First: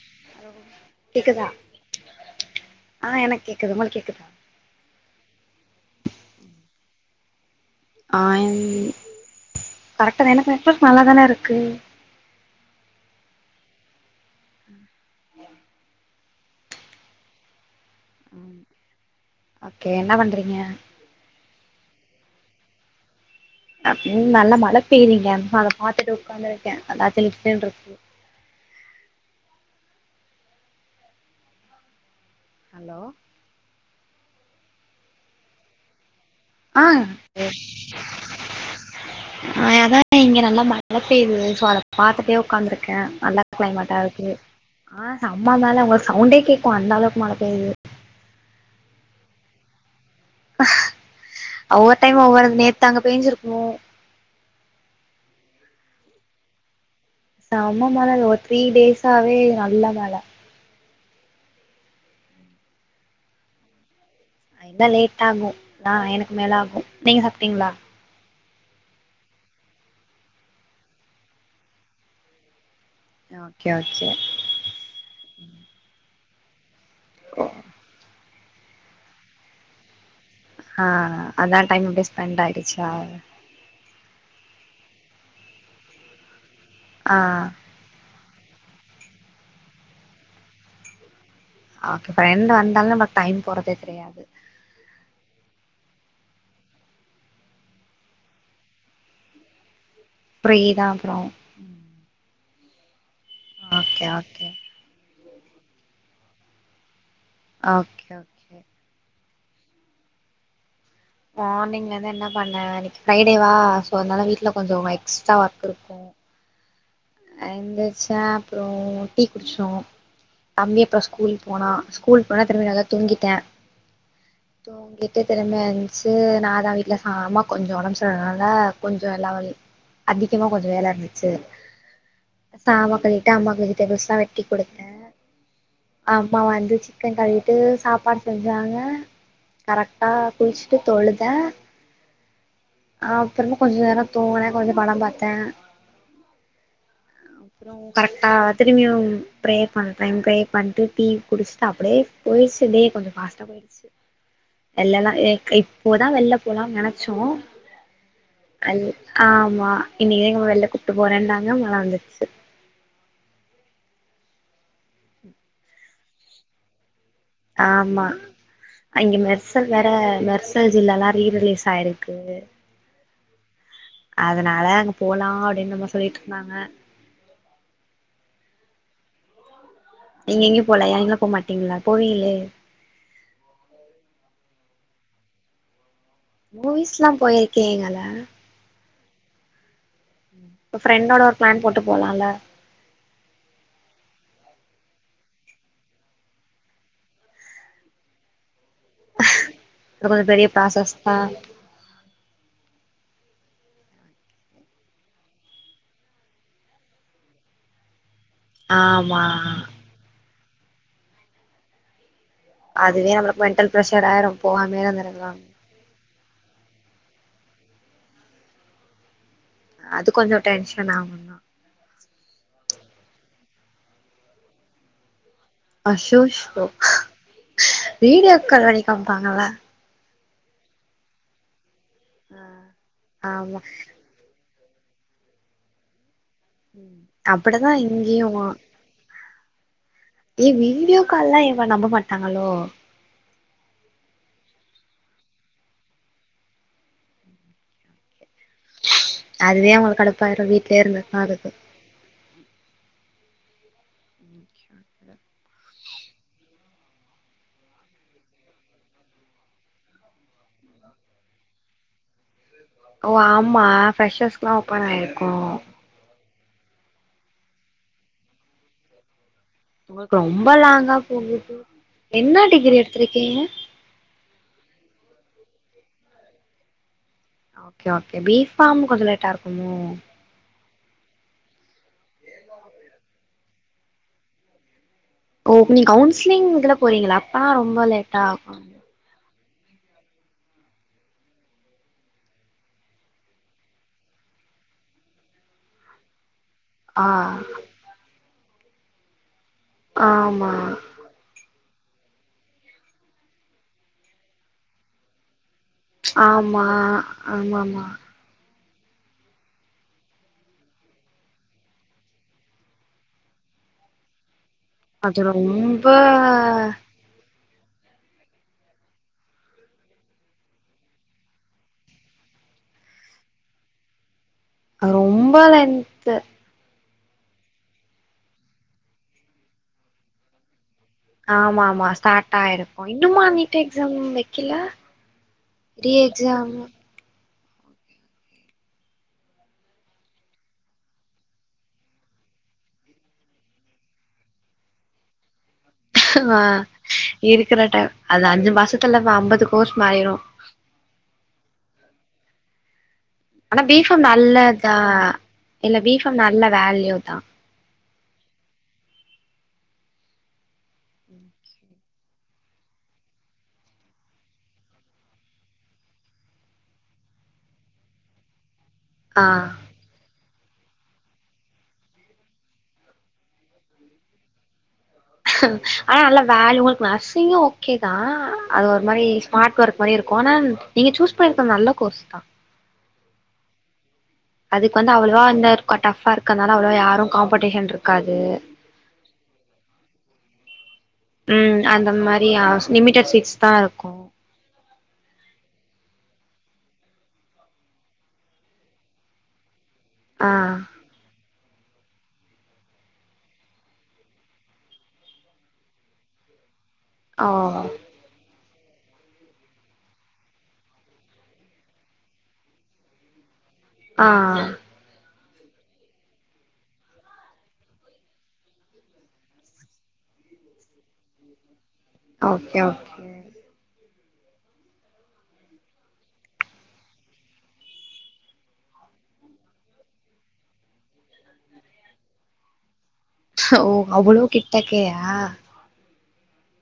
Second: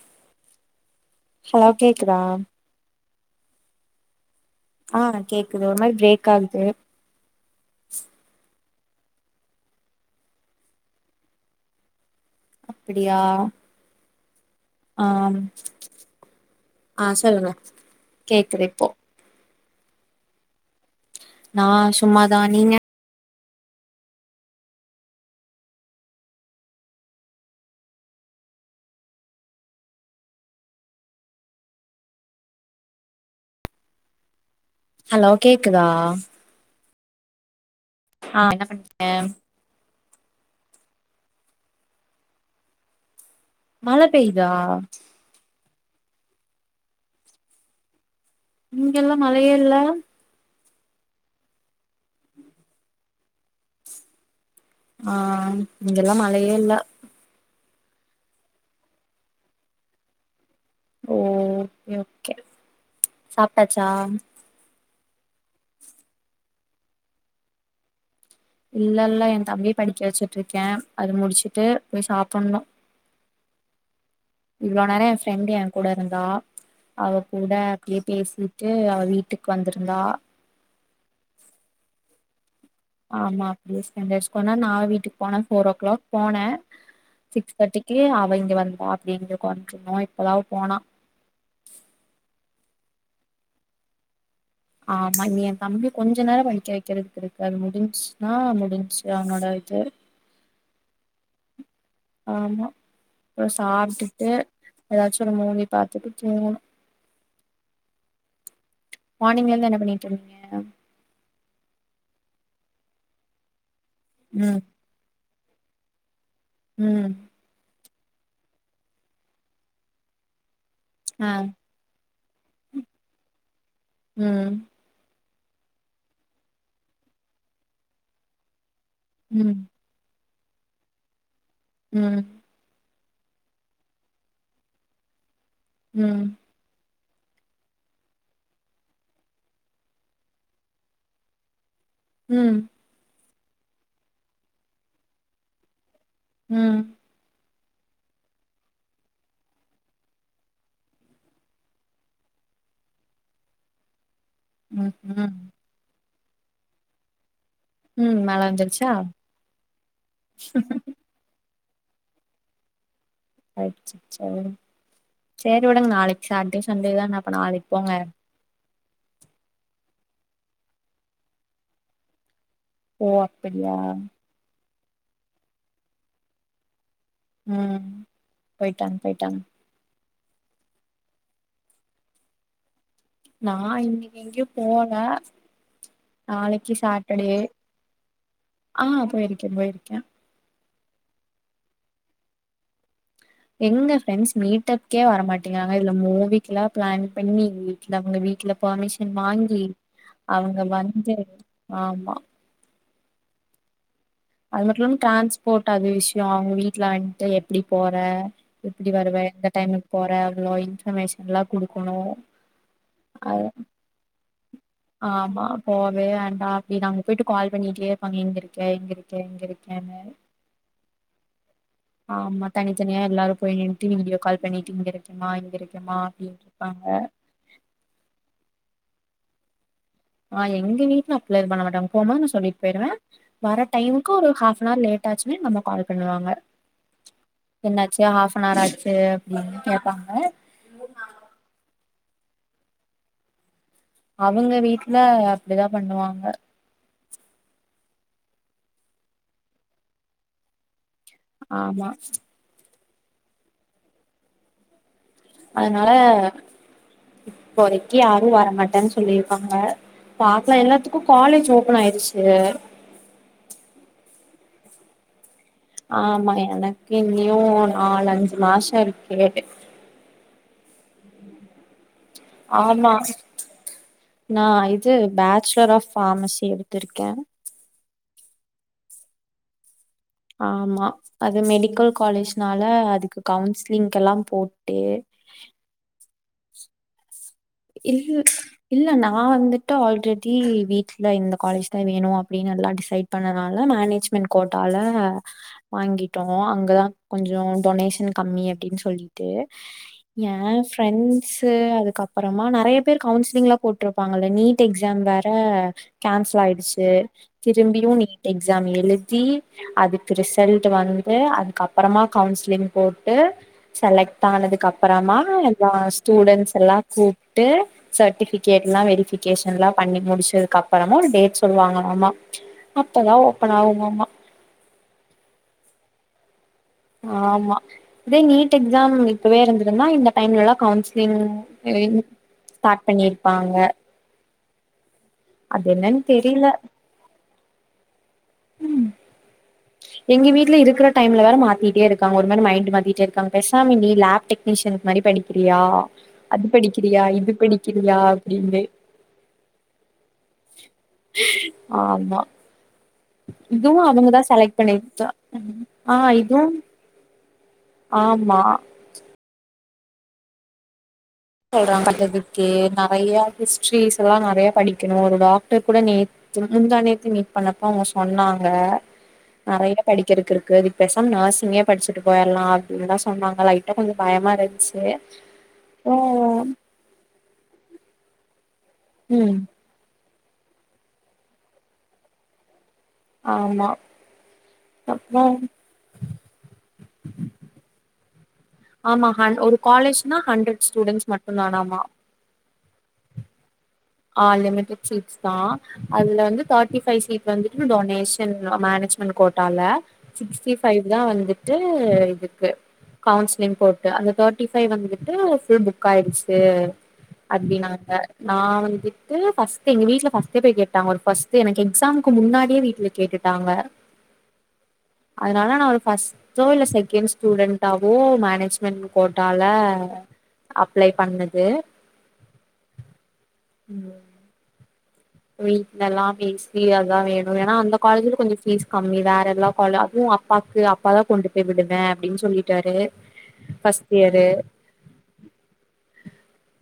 [inaudible] hello கேக்குதா ஆ எனக் கேக்குது உங்குளுக் கேக்குதா ஆ கேக்குது ஒரு மாரி பிரேக் ஆகுது ஆ கரெக்டா தா எனக் மட்டு நல்லா தானே இருக்கு அப்படியா ஆ சொல்லுங்க கேக்குது இப்போ ஓகே என்ன பண்றீங்க நா சும்மாதா நீங்க இங் நல்ல மழ பெய்திங்க அத பாத்துட்டு உக்காந்துருக்க அதா சிலுசிலுன்ருக்கு ஹலோ ஹலோ கேக்குதா ஆ ஆ என்ன பண்றீங்க ஆ அதா இங்க நல்லா மழ பெய்து சோ அத பாத்துட்டே உக்காந்துருக்க நல்லா கிளைமேட்டா மழ இருக்கு பெய்தா ஆ சம்ம மழ உங்கக் சவுண்டே கேக்கும் அந்த அளவுக்கு மழ பெய்து இங்கெல்லா மழயே இல்ல ஒவ்வொரு டைம் ஒவ்வொருது நேத்து அங்க பேஞ்சிருக்கும் ஆ இங்கல்லாம் மழையே இல்ல செம்ம மழங்க ஒரு த்ரீ டேஸாவே நல்ல மழ ஓ ஓகே ஓகே சாப்ட்டாச்சா ஆ இன்னும் லேட் ஆகும் நா எனக்கு மேல ஆகும் நீங்க சாப்ட்டீங்களா இல்ல இல்ல என் தம்பிய படிக்க வச்சிட்டு இருக்கேன் அது முடிச்சிட்டு போய் சாப்பணும் ஓகே ஓகே இவ்ளோ நேரம் என் ஃப்ரெண்டு் என் கூட இருந்தா அவ கூட அப்டியே பேசி ட்டு அவ வீட்டுக்கு வந்துருந்தா ஆ அதா டைம் அப்டே ஸ்பெண்ட் ஆயிடுச்சா ஆமா அப்டியே ஸ்பெண்ட் ஆயிச்சி கொன்நேரம் நா வீட்டுக்கு போன ஃபோர் ஓ கிளாக் போனேன் ஆ சிக்ஸ் தேட்டி க்கி அவ இங்க வந்தா அப்டிங்க கொறஞ்சணும் இப்பதா அவ போனா ஆகே ப்ரெண்டு் வந்தாலும் நம்மளுக்கு டைம் போறதே தெரியாது ஆமா நீ என் தம்பி கொஞ்சம் நேரம் படிக்க வைக்கிறதுக்கு இருக்கு அது முடிஞ்சின்னா முடிஞ்ச்சி அவனோட இது ஃப்ரீ தான் அப்புறோம் ஆமா அப்புறம் ஓகே சாப்ட்டுட்டு ஓகே எதாச்சி ஒரு மூவி பாத்துட்டு தூங்கனும் ஓகே ஓ மார்னிங்ல இருந்து என்ன பண்ணிட்டு இருந்தீங்க மார்னிங்ல இருந்து என்ன பண்ணன் இன்னைக்கு ஃப்ரைடேவா சோ அதனால வீட்ல ம் கொஞ்சமா எக்ஸ்ட்ரா ஒர்க் இருக்கும் ம் எந்திரிச்சன் அப்புறம் டீ குடிச்சோம் தம்பி அப்புறம் ஆ ஸ்கூல் போனா ஸ்கூல் போனா திரும்பி நல்லா தூங்கிட்டேன் ம் தூங்கிட்டு திரும்ப எண்ச்சி நா தா வீட்ல ச அம்மாக்கு கொஞ்சோ ஒடம் சரினால கொஞ்சோ எல்லா வேலையு ம் அதிகமா கொஞ்ச வேல இருந்துச்சி ம் சாமா கலிவிட்டு அம்மாக்கு வெஜிடெபிள்ஸ்லாம் வெட்டி குடுத்தன் ம் ம் அம்மா வந்து கன் கழிவிட்டு சாப்பாடு செஞ்சாங்க கரெக்ட்டா குளிச்சிட்டு தொழுத ம் அப்புறமா கொஞ்ச நேர தூங்கனே கொஞ்ச படம் பாத்தே ம் கரெக்ட்டா திரும்பியு ஃப்ரே பண்ற ஃப்ரே பண்ணிட்டு டீ குடிச்சுட்டு அப்டே போயிச்சி டே கொஞ்ச பாஸ்ட்டா போயி ச்சி எல்லல்லா ம் எக் இப்போதா வெள்ல போலானு நெனச்சோ ம் மேல அல் வந்துருச்சா ஆமா இன்னக்கிதா எங்க அம்மா வெள்ல கூப்ட்டு போறன்னாங்க மழ வந்துருச்சி [unintelligible] செரி விடுங்க நாளைக்கு சாட்டே சண்டே தான அப்ப நாளைக்கு போங்க ஆமா அங்க மெர்சல் வேற மெர்சல் ஜில்லால்ல ரீல் ரிலீஸ் ஆயிருக்கு ஓ அப்டியா அதனால அங்க போலான் அப்டின்னு அம்மா சொல்லிட்டு இருந்தாங்க ம் போயிட்டு வாங்க போயிட்டு வாங்க நீங்க எங்கயு போலயா நீங்கலா போமாட்டீங்களா போவீகளே நா இன்னைக்கு எங்கேயு போவல நாளைக்கு மூவிஸ்லா சாட்டடே போயிருக்கீங்கள ஆ போயிருக்கே போயிருக்கே ஃப்ரெண்டோட ஒரு பிளான் போட்டு போலால்ல எங்க ஃப்ரெண்ட்ஸ் மீட்டப்கே வரமாட்டேங்காங்க இதுல மூவிக்குல்லா பிளான் பண்ணி வீட்ல அவுங்க வீட்ல பேமிஷன் வாங்கி அது கொஞ்சோ பெரிய அவுங்க ப்ராசஸ் தா வந்து ஆமா அவுங்கட்டலா டிரான்ஸ்போர்ட் அது விஷயோ அவுங்க வீட்ல வந்துட்டு எப்டி போற எப்டி ஆமா வருவ எந்த டைமுக்கு போற அவ்ளோ இன்ஃபர்மேஷன்ல்லா குடுக்கணு அதுவே நம்ளுக்கு அது மென்டல் பிரஷர் ஆய்ரு ஆமா போவே வேண்டா அப்டி நாங்க போயிட்டு கால் பண்ணிட்டேருப்பாங்க எங்க இருக்க எங்க இருக்க எங்க இருக் அது கொஞ்சோ டென்ஷன் ஆகுந்தா ஆமா தனித்தனியா எல்லாரு போய் நின்ட்டு வீடியோ கால் பண்ணிட்டு இங்க இருக்கேமா இங்க இருக் அசோஷோ வீடியோ கால்வரை காம்ப்பாங்களா ஆ எங்க வீட்ல அப்டிலா எது பண்ணமாட்டாங்க போம்போது சொல்லிட்டு போய்ருவே ஆமா வர டைம் ஒக்காரு ஆப் அ நார் லேட்டாச்சினா எங்க அம்மா கால் பண்ணுவாங்க ம் அப்படிதா என்னாச்சு இங்கேயு ஆப் அன் ஆர் ஆச்சி கே அப்டின்னு கேப்பாங்க ஏ வீடியோ கால்லா என்ன நம்ப மாட்டாங்களோ அவுங்க வீட்ல அப்டிதா பண்ணுவாங்க அதுவே அவுங்களுக்கு கடுப்பாய்டு வீட்லே இருந்திருக்கலான்டு ஆமா நிச்சயமாக அதனால இப்போதைக்கு யாரு வரமாட்டாடேனு சொல்லிருக்காங்க பாக்லா எல்லாத்துக்கு காலேஜ் ஓபன் ஆயிருச்சு ஓ ஆமா ப்ரெஷர்ஸ்குல்லா ஓப்பன் ஆய்ருக்கு ஆமா எனக்கு இன்னியு நாலு அஞ்சு மாசோ இருக்கிறது உங்களுக்கு ரொம்ப லாங்கா போகுது என்ன டிகிரி ஆமா எடுத்திருக்கீங்க நா இது பேச்சலர் ஆஃப் ஃபார்மசி எடுத்திருக்கே ஓகே ஓகே பீ ஃபார்ம் கொஞ்சோ லேட்டாருக்குமோ ஆமா அது மெடிக்கல் காலேஜ்னால அதுக்கு கவுன்சிலிங்கெல்லா போட்டு ஓ நீங்க கவுன்சிலிங் இதுல போனீங்களா இல் இல்ல நா வந்துட் ட ஆல்ரெடி வீட்லா இந்த காலேஜ் தா வேணு அப்டின்னு எல்லா டிசைட் பண்ணனால மேனேஜ் மின் கோட்டாலா வாங்கிட்டோ அங்கதா ஆ கொஞ்சோ டொனேஷன் கம்மி அப்டின்னு சொல்லி ஆமா என் பிரெண்ட்ஸ் அதுக்கப் அப்புறமா நெறைய பேர் கவுன்சிலிங்ல்லா போட்டிருப்பாங்க நீட் எக்ஸாம் வேற கேன்சல் ஆமா ஆய்டுச்சு ஆமாமா திரும்பியு நீட் எக்ஸாம் எழுதி அதுக்கு ரிசல்ட் வந்து அதுக்கப்புறமா கவுன்சிலிங் போட்டு செலக்ட் ஆனதுக்கப்புறமா அது எல்லா ரொம்ப ஸ்டூடன்ஸ் எல்லா கூப்ட்டு சர்டிபிகேட்ல்லா வெரிபிகேஷன்ல்லா பண்ணி முடிச்சதுக்கு அப்புறமா ஒரு டேட் சொல்லுவாங்ளாமா அப்பதா ஓப்பன் ஆகுமாமா ரொம்ப வென் ஆமா இதே நீட் எக்ஸாம் இப்பவேருந்திருந்தா இந்த டைம்லாம் கவுன்ஸ் ஆமா ஆமா ஸ்டார்ட ஆய்ருக்கு இன்னுமா பண்ணிருப்பாங்க நீட் எக்ஸாம் வைக்கலா அது ரீ என்னன்னு தெரில எக்ஸாம் ம் எங்க வீட்லா இருக்கிற டைம்ல வேற மாத்திட்டேருக்காங்க ஒரு மாதிரி மைண்ட் மாத்திட்டே இருக்காங்க பேசாமா லேப் டெக் னீஷன்க்கு மாரி படிக்கிறியா ஆ அது படிக்கிறியா இது இருக்கிற டைம் படிக்கிறியா அது அஞ்சு அப்டின்னு மாசத்துல ஐம்பது கோர்ஸ் மாறிரு ஆமா ஆனா இதுவு பீஃபு அவங்கதா செலக்ட் நல்லதா பண்ணிருக்கா இல்ல ஆ பீஃபு இதுவு நல்ல வேல்யூ தா ஆமா சொல்றாங்க அததுக்கு நெறைய ஹிஸ்ட்ரிஸ் எல்லா நெறயா படிக்கணு ஒரு டாக்டர் கூட நேத் து முந்தானேத்து மீட் பண்ணப்ப அவங்க சொன்னாங்க ஆ நெறைய படிக்கிறக்கு இருக்கு இது பேசாம நர்சிங்கே படிச்சுட்டு போயிர்லா அப்டின்தா சொன்னாங்க லைட் டா கொஞ்சோ பயமா இருந்த்ச்சு ஆனா நல்லா வேல்யு உங்ளுக் நர்ஸிங்கு ஓகே தா அது ஒரு மாரி ம் ஸ்மார்ட் ஒர்க் மாரி இருக்கு ஆனா நீங்க சூஸ் பண்ணிருக்கது நல்ல கோர்ஸ் தா ஆமா அதுக் வந்து அவ்வளவா அப்றோ அந்த க டஃப்பா இருக்கனாலா அவ்ளவா யாரு காம்படிஷன் இருக்காது ஆமா ஹ ஒரு காலேஜ்னா ஹண்ட்ரஸ் ஸ்டூடெண்ட்ஸ் ம் மட்டுந்தானாமா அந்த மாரியா லிமிடட் சீட்ஸ் தா இருக்கு ஆ லிமிட்டட் சீட்ஸ் தா அதுல வந்து தர்ட்டி ஃபைவ் சீட் வந்துட்டு டொனேஷன் அ மேனேஜ்மென்ட் கோட்டாலா ஆ சிக்ஸ்டி ஃபைவ் தா வந்துட்டு இதுக்கு கவுன்சிலிங் போட்டு அந்த தேர்ட்டி ஃபைவ் வந்துட்டு புல் புக் ஆயிடுச்சு ஓ அப்டினாங்க நா வந் விட்டு் ஃபஸ்ட்டே எங்க வீட்ல ஃபஸ்ட் டே போய் கேட்டாங்க ஒரு ஃபஸ்ட்டு எனக்கு எக்ஸம்க்கு முன்னாடியே வீட்ல கேட்டுட்டாங்க ஆ அதனால நா ஒரு ஃபஸ் டோ இல்ல செகண்ட் ஸ்டூடெண்ட்வோ மேனேஜ்மெண்ட் கோட்டால அப்ளை பண்ணது ஓகே ஓ ம் வீ்ட்ல எல்லா பேசி அதா வேணு ஏனா அந்த காலேஜ்ல கொஞ்சோ ஃபீஸ் கம்மி வேற எல்லா காலே அதுவு அப்பாக்கு அப்பாதா கொண்டு போய் விடுவே அப்டின் சொல்லிட்டாரு ஓ ஃபர்ஸ்ட் அவ்ளோ கிட்டக்கயா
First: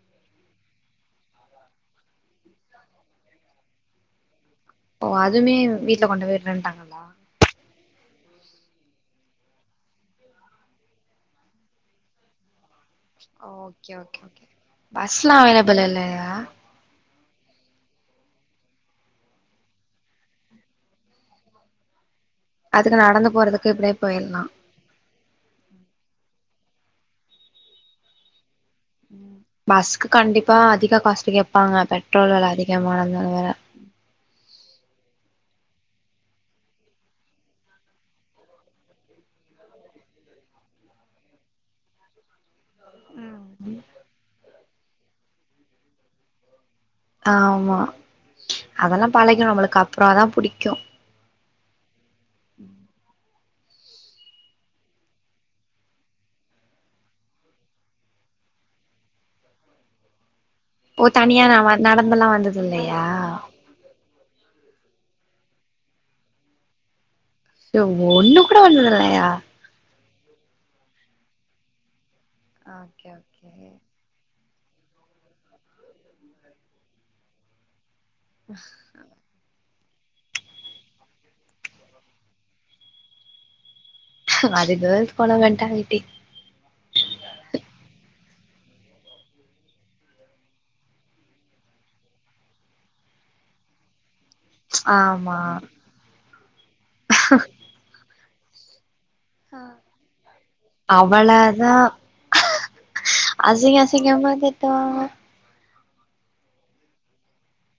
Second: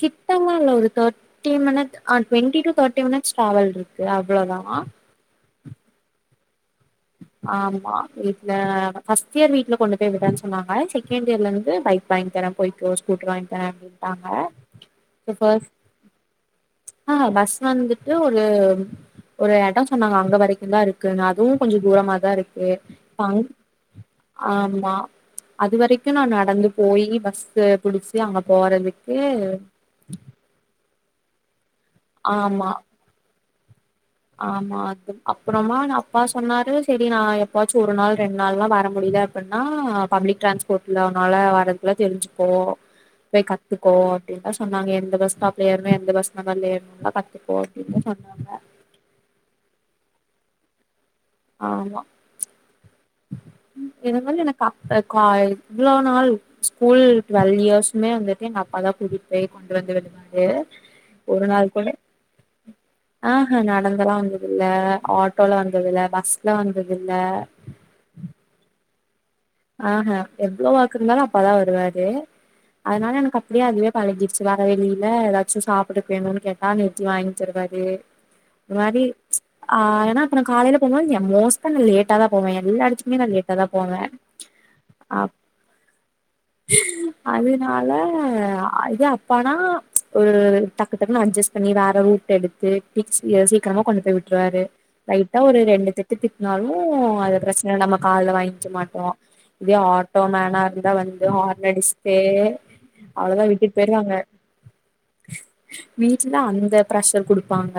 கிட்டனா இல்ல ஒரு தேட்டி மினிட் ஆ டொன்டி டூ தேட்டி மினிட் ஸ் ட்ராவல் இருக்கு அவ்ளோதா ஓ அதுமே வீட்ல கொண்டு போய் விட்றேன்டாங்க ஆமா வீட்ல ஃபர்ஸ்ட் இயர் வீட்ல கொண்டு போய் விடேனு சொன்னாங்க செகண்ட் இயர்ல இருந்து பைக் வாங்கி தரே போய்க்கோ ஸ்கூட்டர் வாங்கி தரே ஓகே ஓகே அப்டின்டாங்க ஓகே பஸ்லா இப்போ அவைலபிள் இல்லயா ஆ பஸ் வந்துட்டு ஒரு ஒரு எடோ சொன்னாங்க அங்க வரைக்குந்தா இருக்குன்னு அதுவு கொஞ்சோ தூரமாதா இருக்கு அதுக்கு நடந்து அங் போறதுக்கு இப்டியே போயிர்லா ஆமா அதுவரைக்கு நா நடந்து போயி பஸ்ஸ புடிச்சு அங்க போறதுக் பஸ்க்கு கண்டிப்பா அதிக காஸ்டு கேட்பாங்க பெட்ரோல் வெல ஆமா அதிகமானதுனால வேற ஆமா அது அப்றமானா அப்பா சொன்னாரு செரி நா எப்பாச்சு ஒரு நாள் ரெண்டு நாள்லா வர முடியல அப்பின்னா பப்ளிக் டிரான்ஸ்போர்ட்ல உன்னால வர்றதுக்குல்லா தெரிஞ்சுக்கோ போய் கத்துக்கோ அப்டின்லா சொன்னாங்க எந்த பஸ் ஸ்டாப்ல ஏறனு எந்த பஸ் நம்பர்ல ஏறனுலா கத்து ஆமா ஓகேன்தா சொன்னாங்க அதெல்லா பழகிடு நம்மளுக்கு அப்றோ அதா புடிக்கு ஆமா இனிமேல் எனக்கு அப்ப கா இவ்ளோ நாள் ஸ்கூல் டுவெல்வ் இயர்ஸ்மே வந்துட்டு எங்க அப்பா தா கூட்டிட்டு போய் கொண்டு வந்து விடுவாரு ஓ தனியா ஒரு நா வ நாள் கூட நடந்தெல்லா வந்தது இல்லயா ஆஹ்ஹ நடந்தலா வந்து இல்ல ஆட்டோல வந்ததில்ல பஸ்ல வந்ததில்ல ச்ச ஒண்ணு கூட வந்ததில்லையா ஆஹ்ஹ எவ்ளோ ஒஃக்கு இருந்தாலு அப்பாதா வருவாரு ஓகே அதனால எனக்கு ஓகே அப்டியே அதுவே பழகிடுச்சு வரவெளில எதாச்சு சாப்ட்றக் வேணுனு கேட்டா நிறித்தி வாங்கி தருவாரு ம் ஒரு மாரி ஆ எனா இப்ப நா காலைல போனா என் மோஸ்டா நா லேட்டாதா போவ எல்லா எடத்துகுமே நா லேட்டா தா போவ அது கேல்ஸ் போல மெண்டாலிட்டி [unintelligible] அதுனால இதே அப்பானா ஒரு டக்குடக்குன்னு அட்ஜஸ்ட் பண்ணி வேற ரூட் எடுத் து டிக்ஸ் சீக்கிரமா கொண்டு போய் விட் ருவாரு ஆமா லைட்டா ஒரு ரெண்டு திட்டு திட்னாலு அது பிரச்சன இல் நம்ம காதுல வாங்க்க மாட்டோ இதே ஆட்டோமேனா இருந்த வந்து ஹாரன் அவ்வளதா அடிச்ட்டே அவ்ளோ தா விட்டுட்டு அசிங்க போய்டுவாங்க அசிங்கமா திட்டுவாங்க வீட்ல தா அந்த பிரஷர் குடுப்பாங்க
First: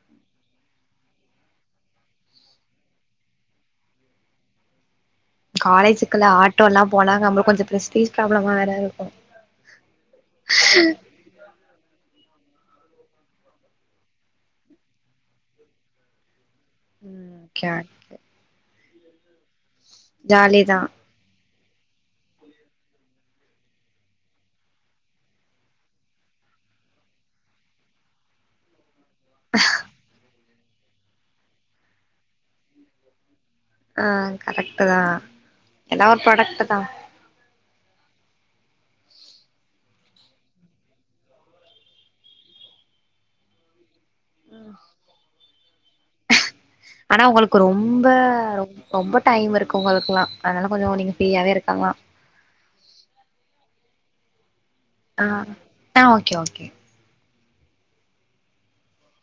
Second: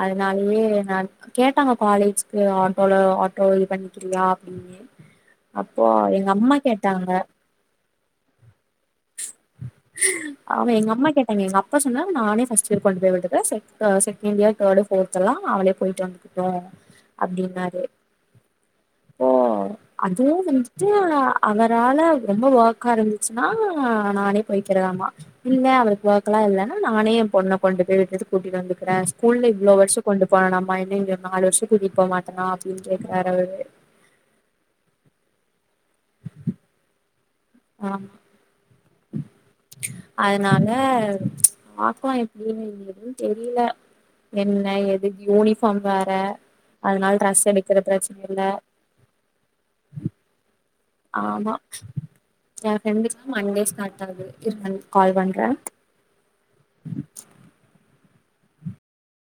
அதனாலயே நான் கேட்டாங்க காலேஜ்க்கு ஆட்டோல ஆட்டோ இவன்கில்லையா அப்டின்னு காலேஜுக்குல்லா ஆட்டோல்லா போனா நம்மளுக் கொஞ்ச பிரெஸ்டிஜ் ப்ராப்ளமா வேற இருக்கு ஆமா எங்க அம்மா கேட்டாங்க எங்க அப் ப்பா சொன்னாங்க நானே ஃபஸ்ட் இயர் கொண்டு போய் விட்டுற செக் அ செகண்ட் இயர் தேர்டு ஃபோர்த்தெல்லா அவளே போய்ட்டு வந் டோ ம் ஓகே அப்டின்னாரு இப்போ அதுவு ஜாலி தா வந்துட்டு அவரால ரொம்ப ஓர்க்கா இருந்துச்சுன்னா நானே போய்கிற ஆமா இல்ல அவளுக்கு ஒஃக்கலா இல்லன்னா நானே என் பொண்ண கொண்டு போய் விட்டுட்டு கூட்டிட்டு வந்துக்குற ஸ்கூல்ல இவ்ளோ வர்ஷோ கொண்டு போணாமா இன்னு இந்த நாலு வர்ஷோ கூட்டி போ மாட்டனா அப்டின் கேக்றாரு அவரு ஆ கரெக்ட்டு தா எல்லா ஒரு பரக்ட்டு தா ஆ அதுனால பாக்கலா எப்டின்னு எதும் தெரில என்ன எதுக் யூனிஃபார்ம் வேற அதனால ஆனா ட்ரெஸ் உங்களுக்கு எடுக்கிற ரொம்ப பிரச்சன இல்ல ரொம்ப டைம் இருக்கு உங்களுக்ல்லா அதனால கொஞ்சோ நீங் ஆமா என் ஃப்ரெண்டுக்லா மண்டே ஸ்டார்ட் ஆகுது இருங்கல் ஆ ஆ ஓகே ஓகே